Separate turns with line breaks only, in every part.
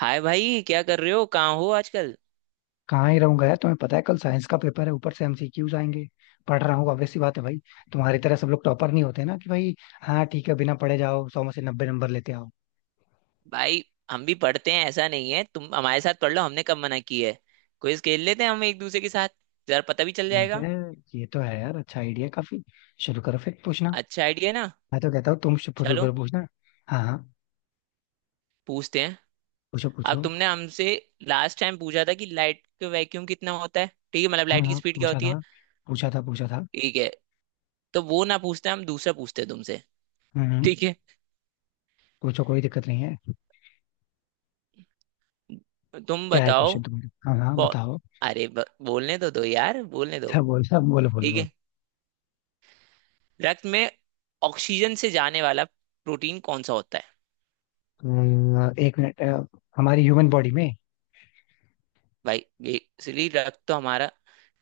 हाय भाई, क्या कर रहे हो? कहाँ हो आजकल?
कहाँ ही रहूंगा यार। तुम्हें पता है कल साइंस का पेपर है, ऊपर से एमसीक्यूज आएंगे। पढ़ रहा हूँ, obvious सी बात है भाई। तुम्हारी तरह सब लोग टॉपर नहीं होते ना कि भाई। हाँ ठीक है, बिना पढ़े जाओ सौ में से नब्बे नंबर लेते आओ।
भाई, हम भी पढ़ते हैं, ऐसा नहीं है। तुम हमारे साथ पढ़ लो, हमने कब मना की है। क्विज खेल लेते हैं हम एक दूसरे के साथ, जरा पता भी चल
ठीक
जाएगा।
है। ये तो है यार, अच्छा आइडिया काफी। शुरू करो फिर पूछना।
अच्छा आइडिया ना।
मैं तो कहता हूँ तुम शुरू
चलो
करो पूछना। हाँ हाँ।
पूछते हैं।
पूछो
अब
पूछो।
तुमने हमसे लास्ट टाइम पूछा था कि लाइट का वैक्यूम कितना होता है, ठीक है, मतलब
हाँ
लाइट की
हाँ,
स्पीड क्या
पूछा
होती है।
था, पूछा था पूछा था।
ठीक है, तो वो ना पूछते हैं, हम दूसरा पूछते हैं तुमसे।
हम्म हम्म,
ठीक है,
पूछो, कोई दिक्कत नहीं है।
तुम
क्या है
बताओ।
क्वेश्चन तुम्हारा? हाँ हाँ
पौ-
बताओ।
अरे ब- बोलने तो दो यार, बोलने दो।
अच्छा बोलो बोलो बोलो
ठीक
बोलो।
है, रक्त में ऑक्सीजन से जाने वाला प्रोटीन कौन सा होता है?
एक मिनट। हमारी ह्यूमन बॉडी में।
भाई बेसिकली रक्त तो हमारा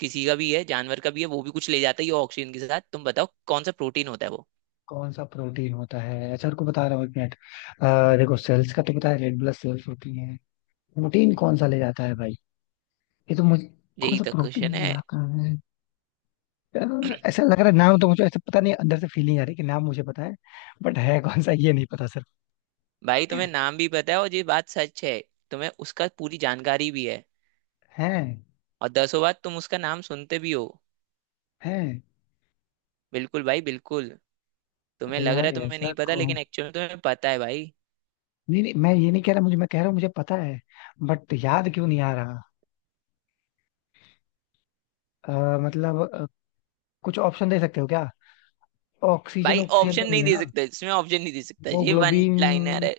किसी का भी है, जानवर का भी है, वो भी कुछ ले जाता है ये ऑक्सीजन के साथ। तुम बताओ, कौन सा प्रोटीन होता है वो?
कौन सा प्रोटीन होता है? अच्छा रुको बता रहा हूँ एक मिनट। देखो सेल्स का तो पता है, रेड ब्लड सेल्स होती है। प्रोटीन कौन सा ले जाता है भाई? ये तो मुझे। कौन
यही
सा
तो क्वेश्चन
प्रोटीन ले
है।
जाता है? यार, ऐसा लग रहा है नाम तो मुझे, ऐसा पता नहीं। अंदर से फीलिंग आ रही है कि नाम मुझे पता है, बट है कौन सा ये नहीं पता सिर्फ।
भाई, तुम्हें नाम भी पता है, और ये बात सच है। तुम्हें उसका पूरी जानकारी भी है,
है।
और दसों बार तुम उसका नाम सुनते भी हो।
है।
बिल्कुल भाई बिल्कुल। तुम्हें
अरे
लग रहा
यार
है तुम्हें
ऐसा
नहीं पता,
कौन।
लेकिन एक्चुअली तुम्हें पता है भाई।
नहीं नहीं, मैं ये नहीं कह रहा मुझे, मैं कह रहा हूँ मुझे पता है, बट याद क्यों नहीं आ रहा। मतलब कुछ ऑप्शन दे सकते हो क्या? ऑक्सीजन,
भाई
ऑक्सीजन तो
ऑप्शन
नहीं
नहीं
है
दे
ना?
सकता इसमें, ऑप्शन नहीं दे सकता, ये वन
हीमोग्लोबिन
लाइनर है।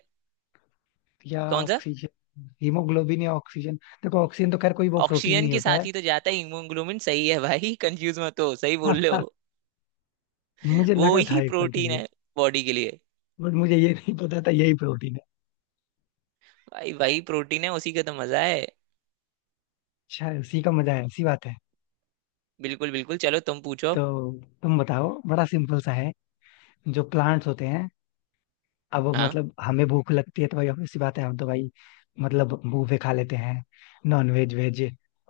या
कौन सा?
ऑक्सीजन हीमोग्लोबिन या ऑक्सीजन देखो ऑक्सीजन तो खैर कोई वो प्रोटीन
ऑक्सीजन
नहीं
के
होता
साथ
है।
ही तो जाता है हीमोग्लोबिन, सही है भाई, कंफ्यूज मत हो, सही बोल रहे हो।
मुझे
वो
लगा था
ही
एक पल के
प्रोटीन
लिए।
है बॉडी के लिए।
बट मुझे ये नहीं पता था यही प्रोटीन है।
भाई वही प्रोटीन है, उसी का तो मजा है।
शायद उसी का मजा है, उसी बात है।
बिल्कुल बिल्कुल, चलो तुम पूछो।
तो तुम बताओ, बड़ा सिंपल सा है। जो प्लांट्स होते हैं। अब
हाँ,
मतलब हमें भूख लगती है तो भाई obvious सी बात है, हम तो भाई मतलब बूफे खा लेते हैं, नॉन वेज वेज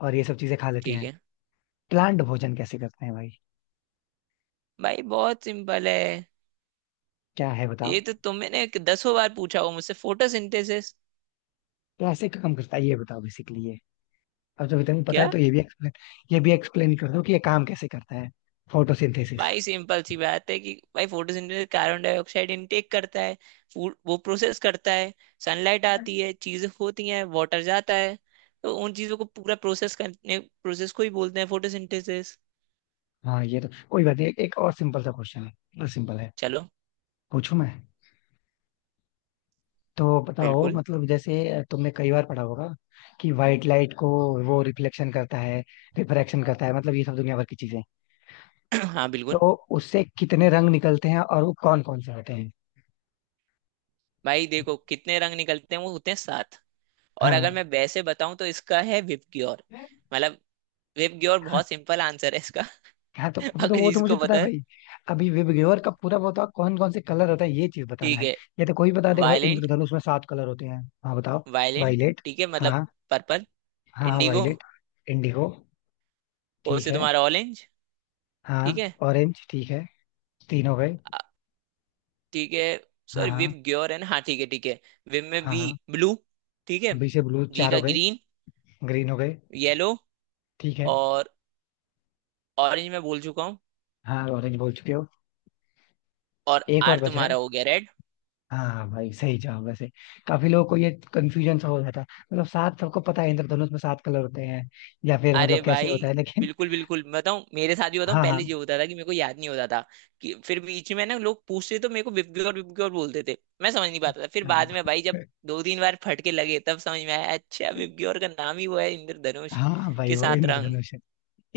और ये सब चीजें खा लेते
ठीक
हैं।
है।
प्लांट भोजन कैसे करते हैं भाई?
भाई बहुत सिंपल है,
क्या है
ये
बताओ।
तो तुमने दसों बार पूछा हो मुझसे, फोटोसिंथेसिस।
कैसे काम करता है ये बताओ बेसिकली। अब जब इतना पता है
क्या?
तो ये भी एक्सप्लेन कर दो कि ये काम कैसे करता है, फोटोसिंथेसिस।
भाई सिंपल सी बात है कि भाई, फोटोसिंथेसिस कार्बन डाइऑक्साइड इनटेक करता है, फूड वो प्रोसेस करता है। सनलाइट आती है, चीजें होती हैं, वाटर जाता है। तो उन चीजों को पूरा प्रोसेस करने, प्रोसेस को ही बोलते हैं फोटोसिंथेसिस।
हाँ ये तो कोई बात नहीं, एक एक और सिंपल सा क्वेश्चन है, बस सिंपल है।
चलो।
पूछूं मैं? तो बताओ,
बिल्कुल।
मतलब जैसे तुमने कई बार पढ़ा होगा कि व्हाइट लाइट को वो रिफ्लेक्शन करता है, रिफ्रैक्शन करता है, मतलब ये सब दुनिया भर की चीजें।
हाँ
तो
बिल्कुल।
उससे कितने रंग निकलते हैं और वो कौन कौन से होते हैं?
भाई देखो, कितने रंग निकलते हैं, वो होते हैं सात। और अगर
हाँ
मैं वैसे बताऊं तो इसका है विपग्योर। मतलब विपग्योर,
हाँ।
बहुत सिंपल आंसर है इसका।
हाँ
अगर
वो तो मुझे
जिसको
पता
पता
है
है।
भाई। अभी विवग्योर का पूरा वो था, कौन कौन से कलर होता है ये चीज बताना
ठीक
है।
है।
ये तो कोई बता देगा भाई,
वायलेंट।
इंद्रधनुष में सात कलर होते हैं। हाँ बताओ।
Violent,
violet.
ठीक है, मतलब
हाँ
पर्पल।
हाँ, हाँ
इंडिगो।
वायलेट। इंडिगो।
ओ
ठीक
से
है।
तुम्हारा ऑरेंज। ठीक
हाँ
है।
ऑरेंज ठीक है। तीन हो गए।
आ- ठीक है,
हाँ
सॉरी, विव
हाँ।
ग्योर है ना, हाँ, ठीक है ठीक है। विव में
हाँ
वी।
हाँ।
ब्लू। ठीक है।
बी से ब्लू,
जी
चार
का
हो गए।
ग्रीन।
ग्रीन हो गए।
येलो।
ठीक है।
और ऑरेंज मैं बोल चुका हूँ।
हाँ ऑरेंज बोल चुके हो।
और
एक
आर
और बच रहा
तुम्हारा
है।
हो गया रेड।
हाँ हाँ, भाई सही जवाब वैसे, काफी लोगों को ये कंफ्यूजन सा हो जाता है। मतलब सात सबको पता है इंद्रधनुष में सात कलर होते हैं, या फिर
अरे
मतलब कैसे
भाई,
होता है लेकिन।
बिल्कुल बिल्कुल, मैं बताऊं, मेरे साथ भी बताऊं,
हाँ
पहले ये
हाँ।
होता था कि मेरे को याद नहीं होता था। कि फिर बीच में ना लोग पूछते, तो मेरे को विव ग्योर बोलते थे, मैं समझ नहीं पाता था। फिर
क्या
बाद में भाई, जब
था?
दो तीन बार फटके लगे, तब समझ में आया, अच्छा विव ग्योर का नाम ही वो है इंद्रधनुष
हाँ भाई
के
वो
सात रंग।
इंद्रधनुष है।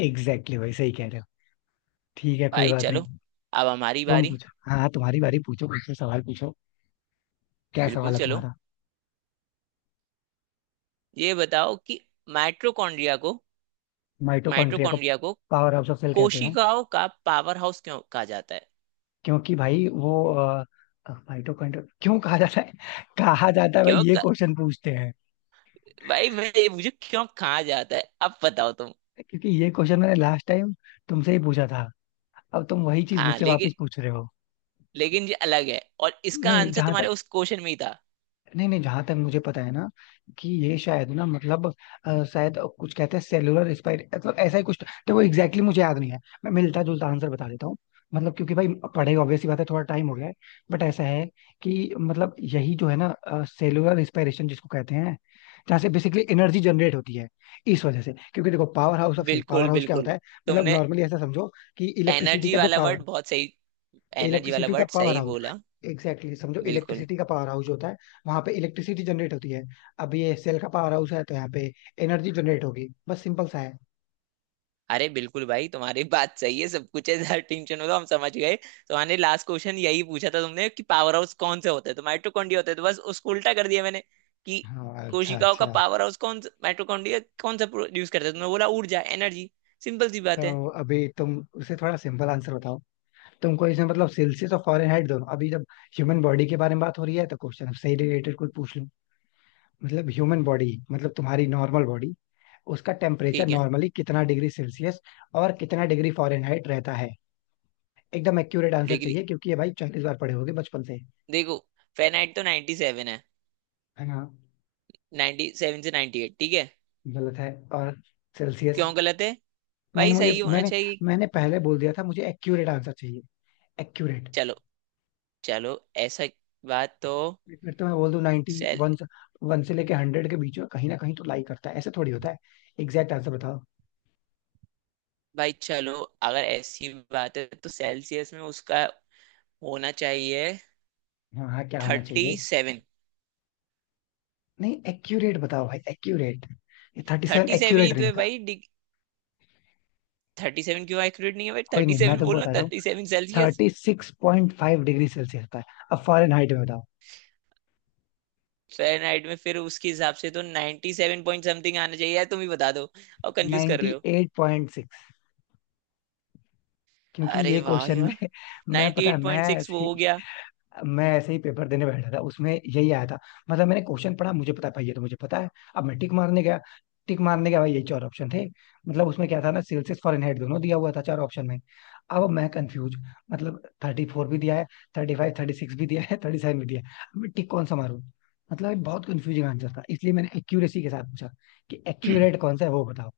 एग्जैक्टली भाई सही कह रहे हो। ठीक है कोई
भाई
बात
चलो,
नहीं।
अब हमारी
तुम
बारी।
पूछो। हाँ हाँ, तुम्हारी बारी, पूछो मुझसे सवाल पूछो। क्या
बिल्कुल
सवाल है
चलो,
तुम्हारा?
ये बताओ कि माइटोकॉन्ड्रिया को
माइटोकॉन्ड्रिया को
माइटोकॉन्ड्रिया को
पावर हाउस ऑफ सेल कहते हैं।
कोशिकाओं का पावर हाउस क्यों कहा जाता है?
क्योंकि भाई वो माइटोकॉन्ड्रिया क्यों कहा जाता है कहा जाता है भाई,
क्यों
ये
कहा-
क्वेश्चन पूछते हैं।
भाई मैं ये, मुझे क्यों कहा जाता है अब बताओ तुम।
क्योंकि ये क्वेश्चन मैंने लास्ट टाइम तुमसे ही पूछा था, अब तुम वही चीज
हाँ
मुझसे
लेकिन,
वापस पूछ रहे हो।
लेकिन ये अलग है, और इसका
नहीं
आंसर
जहां
तुम्हारे
तक।
उस क्वेश्चन में ही था।
नहीं नहीं, जहां तक मुझे पता है ना, कि ये शायद ना, मतलब शायद कुछ कहते हैं सेलुलर एक्सपायरी मतलब ऐसा ही कुछ, तो वो एग्जैक्टली exactly मुझे याद नहीं है, मैं मिलता जुलता आंसर बता देता हूँ। मतलब क्योंकि भाई पढ़े ऑब्वियस सी बात है, थोड़ा टाइम हो गया है। बट ऐसा है कि मतलब यही जो है ना सेलुलर रिस्पायरेशन जिसको कहते हैं, जहाँ से बेसिकली एनर्जी जनरेट होती है, इस वजह से। क्योंकि देखो power house of cell, power
बिल्कुल
हाउस क्या
बिल्कुल,
होता है? मतलब
तुमने
नॉर्मली ऐसा समझो कि इलेक्ट्रिसिटी
एनर्जी
का जो
वाला
पावर।
वर्ड बहुत सही, एनर्जी वाला
इलेक्ट्रिसिटी का
वर्ड
पावर
सही
हाउस,
बोला।
एग्जैक्टली exactly, समझो
बिल्कुल।
इलेक्ट्रिसिटी का पावर हाउस होता है, वहां पे इलेक्ट्रिसिटी जनरेट होती है। अब ये सेल का पावर हाउस है तो यहाँ पे एनर्जी जनरेट होगी, बस सिंपल सा है।
अरे बिल्कुल भाई, तुम्हारी बात सही है, सब कुछ है, ज्यादा टेंशन हो तो हम समझ गए। तुम्हारे लास्ट क्वेश्चन यही पूछा था तुमने, कि पावर हाउस कौन से होते हैं, तो माइटोकॉन्ड्रिया होते हैं, तो बस उसको उल्टा कर दिया मैंने। कि
हाँ अच्छा
कोशिकाओं का
अच्छा।
पावर हाउस कौन सा, माइटोकॉन्ड्रिया कौन सा प्रोड्यूस करता है, तो तुमने बोला ऊर्जा, एनर्जी। सिंपल सी बात है।
तो अभी तुम उसे थोड़ा सिंपल आंसर बताओ। तुमको इसमें मतलब सेल्सियस और फॉरेनहाइट दोनों, अभी जब ह्यूमन बॉडी के बारे में बात हो रही है तो क्वेश्चन से रिलेटेड कोई पूछ लूं। मतलब ह्यूमन बॉडी मतलब तुम्हारी नॉर्मल बॉडी, उसका टेम्परेचर
ठीक है
नॉर्मली कितना डिग्री सेल्सियस और कितना डिग्री फॉरेनहाइट रहता है? एकदम एक्यूरेट आंसर
लेकिन,
चाहिए, क्योंकि ये भाई चालीस बार पढ़े होगे बचपन से।
देखो, फेनाइट तो 97 है,
हाँ।
97 से 98, ठीक है।
गलत है। और सेल्सियस।
क्यों गलत है?
मैंने
भाई सही
मुझे
होना
मैंने
चाहिए।
मैंने पहले बोल दिया था मुझे एक्यूरेट आंसर चाहिए, एक्यूरेट।
चलो चलो, ऐसा, बात तो,
फिर तो मैं बोल दूं 91 वन। वन से लेके हंड्रेड के बीच में कहीं ना कहीं तो लाई करता है, ऐसे थोड़ी होता है। एग्जैक्ट आंसर बताओ।
भाई चलो, अगर ऐसी बात है तो सेल्सियस में उसका होना चाहिए
हाँ हाँ क्या होना
थर्टी
चाहिए?
सेवन।
नहीं एक्यूरेट बताओ भाई एक्यूरेट, ये थर्टी सेवन
थर्टी सेवन ही
एक्यूरेट
तो
नहीं
है
होता।
भाई, थर्टी सेवन क्यों एक्यूरेट नहीं है भाई,
कोई
थर्टी
नहीं, मैं
सेवन
तुमको
बोलना,
बताता हूँ,
thirty seven Celsius.
Thirty six point five degree Celsius होता है। अब फॉरेन हाइट में बताओ।
फ़ारेनहाइट में फिर उसके हिसाब से तो 97 सेवन पॉइंट समथिंग आना चाहिए, यार तुम ही बता दो, और कंफ्यूज कर रहे
नाइन्टी
हो।
Eight point six. क्योंकि
अरे
ये
वाह भाई
क्वेश्चन में
वाह,
मैं पता है
98.6, वो हो गया।
मैं ऐसे ही पेपर देने बैठा था उसमें यही आया था। मतलब मैंने क्वेश्चन पढ़ा, मुझे पता है भाई, ये तो मुझे पता है। अब मैं टिक मारने गया, टिक मारने गया भाई यही चार ऑप्शन थे। मतलब उसमें क्या था ना, सेल्सियस फॉरेनहाइट दोनों दिया हुआ था चार ऑप्शन में। अब मैं कंफ्यूज, मतलब थर्टी फोर भी दिया है, थर्टी फाइव, थर्टी सिक्स भी दिया है, थर्टी सेवन भी दिया है। अब मैं टिक कौन सा मारूं? मतलब ये बहुत कंफ्यूजिंग आंसर था, इसलिए मैंने एक्यूरेसी के साथ पूछा कि एक्यूरेट कौन सा है वो बताओ।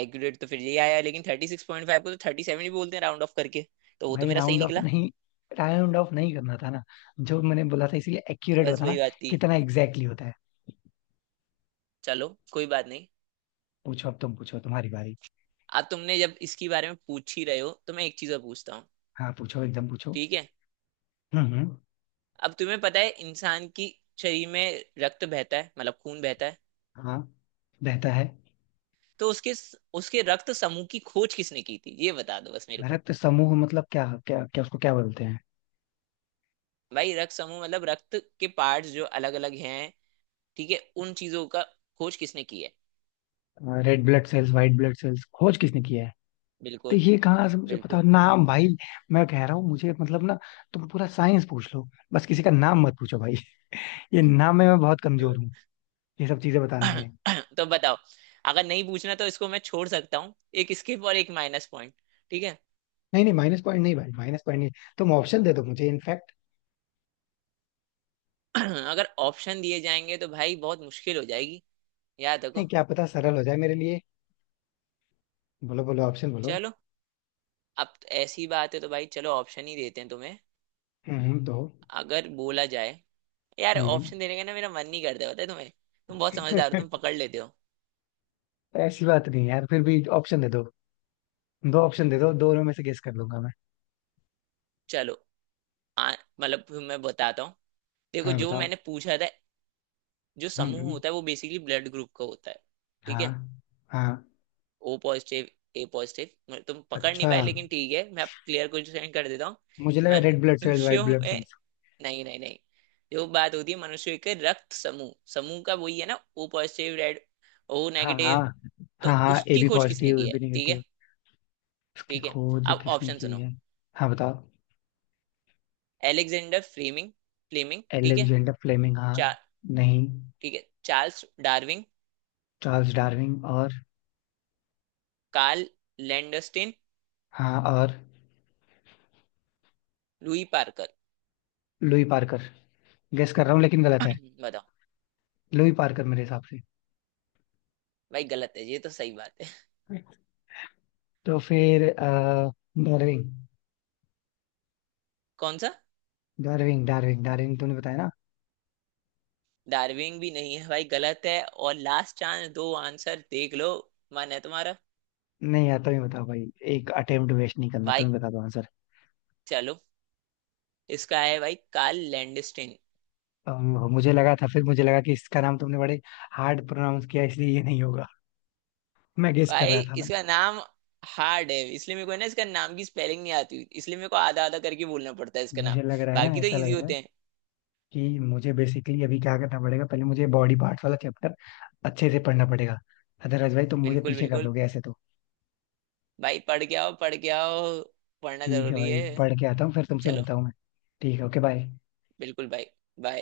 एक्यूरेट तो फिर यही आया, लेकिन 36.5 को तो 37 ही बोलते हैं राउंड ऑफ करके, तो वो तो
भाई
मेरा सही
राउंड ऑफ
निकला।
नहीं, राउंड ऑफ नहीं करना था ना जो मैंने बोला था, इसलिए एक्यूरेट
बस वही
बताना
बात थी।
कितना एग्जैक्टली होता है।
चलो, कोई बात नहीं।
पूछो, अब तुम पूछो तुम्हारी बारी।
अब तुमने जब इसके बारे में पूछ ही रहे हो, तो मैं एक चीज और पूछता हूँ।
हाँ पूछो एकदम पूछो।
ठीक है।
हम्म।
अब तुम्हें पता है, इंसान की शरीर में रक्त बहता है, मतलब खून बहता है।
हाँ। रहता है।
तो उसके, उसके रक्त समूह की खोज किसने की थी, ये बता दो बस मेरे को।
रक्त समूह मतलब क्या क्या क्या, उसको क्या बोलते हैं?
भाई रक्त समूह मतलब, रक्त के पार्ट्स जो अलग अलग हैं, ठीक है, उन चीजों का खोज किसने की है?
Red blood cells white blood cells खोज किसने किया है? तो
बिल्कुल
ये कहाँ से मुझे पता
बिल्कुल।
नाम भाई। मैं कह रहा हूँ मुझे मतलब ना, तुम पूरा साइंस पूछ लो बस किसी का नाम मत पूछो भाई। ये नाम में मैं बहुत कमजोर हूँ ये सब चीजें बताने में।
तो बताओ, अगर नहीं पूछना तो इसको मैं छोड़ सकता हूँ, एक स्किप और एक माइनस पॉइंट। ठीक है।
नहीं नहीं माइनस पॉइंट नहीं, भाई माइनस पॉइंट नहीं। तुम ऑप्शन दे दो मुझे इनफैक्ट।
अगर ऑप्शन दिए जाएंगे तो भाई बहुत मुश्किल हो जाएगी, याद रखो।
नहीं क्या पता सरल हो जाए मेरे लिए। बोलो बोलो ऑप्शन बोलो।
चलो, अब ऐसी बात है तो भाई चलो, ऑप्शन ही देते हैं तुम्हें।
दो।
अगर बोला जाए, यार
हम्म।
ऑप्शन देने का ना मेरा मन नहीं करता, पता है तुम्हें, तुम बहुत समझदार हो, तुम पकड़ लेते हो।
ऐसी बात नहीं यार, फिर भी ऑप्शन दे दो, दो ऑप्शन दे दो, दोनों में से गेस कर लूंगा मैं।
चलो। मतलब फिर मैं बताता हूँ। देखो,
हाँ
जो
बताओ।
मैंने पूछा था, जो
हम्म हम्म,
समूह
हम्म।
होता है, वो बेसिकली ब्लड ग्रुप का होता है। ठीक
हाँ।
है।
हाँ
ओ पॉजिटिव, ए पॉजिटिव, तुम पकड़ नहीं
अच्छा।
पाए, लेकिन ठीक है, मैं अब क्लियर क्वेश्चन कर देता हूँ।
मुझे लगा रेड ब्लड सेल्स व्हाइट
मनुष्यों
ब्लड
में
सेल्स।
नहीं नहीं नहीं, जो बात होती है मनुष्य के रक्त समूह समूह का, वही है ना, ओ पॉजिटिव, रेड, ओ
हाँ हाँ।
नेगेटिव। तो
हाँ हाँ, ए
उसकी
बी
खोज किसने
पॉजिटिव ए
की
बी
है, ठीक है?
नेगेटिव। इसकी
ठीक है,
खोज
अब
किसने
ऑप्शन
की
सुनो।
है? हाँ बताओ।
एलेक्जेंडर फ्लेमिंग, फ्लेमिंग, ठीक है।
एलेक्जेंडर फ्लेमिंग हाँ।
चा,
नहीं।
ठीक है, चार्ल्स डार्विन।
चार्ल्स डार्विन और।
Karl Landsteiner.
हाँ और।
Louis Parker.
Louis Parker. Guess कर रहा हूँ लेकिन गलत है।
बताओ।
लुई पार्कर मेरे हिसाब से।
भाई गलत है, ये तो सही बात है।
तो फिर डार्विन।
कौन सा?
डार्विन डार्विन, तुमने बताया ना।
डार्विन भी नहीं है भाई, गलत है, और लास्ट चांस, दो आंसर देख लो, मन है तुम्हारा।
नहीं यार, तुम्हें बताओ भाई, एक अटेम्प्ट वेस्ट नहीं करना,
भाई
तुम्हें बता दो आंसर।
चलो, इसका है भाई कार्ल लैंडस्टीन।
मुझे लगा था, फिर मुझे लगा कि इसका नाम तुमने बड़े हार्ड प्रोनाउंस किया इसलिए ये नहीं होगा, मैं गेस कर
भाई
रहा था ना।
इसका नाम हार्ड है, इसलिए मेरे को है ना, इसका नाम की स्पेलिंग नहीं आती, इसलिए मेरे को आधा आधा करके बोलना पड़ता है इसका नाम।
मुझे लग रहा है ना,
बाकी तो
ऐसा लग
इजी
रहा है
होते हैं।
कि मुझे बेसिकली अभी क्या करना पड़ेगा, पहले मुझे बॉडी पार्ट्स वाला चैप्टर अच्छे से पढ़ना पड़ेगा, अदरवाइज भाई तुम मुझे
बिल्कुल
पीछे कर
बिल्कुल।
दोगे ऐसे तो।
भाई पढ़ के आओ, पढ़ के आओ, पढ़ना
ठीक है
जरूरी
भाई,
है।
पढ़ के आता हूँ फिर तुमसे
चलो।
मिलता हूँ मैं। ठीक है, ओके बाय।
बिल्कुल भाई। बाय।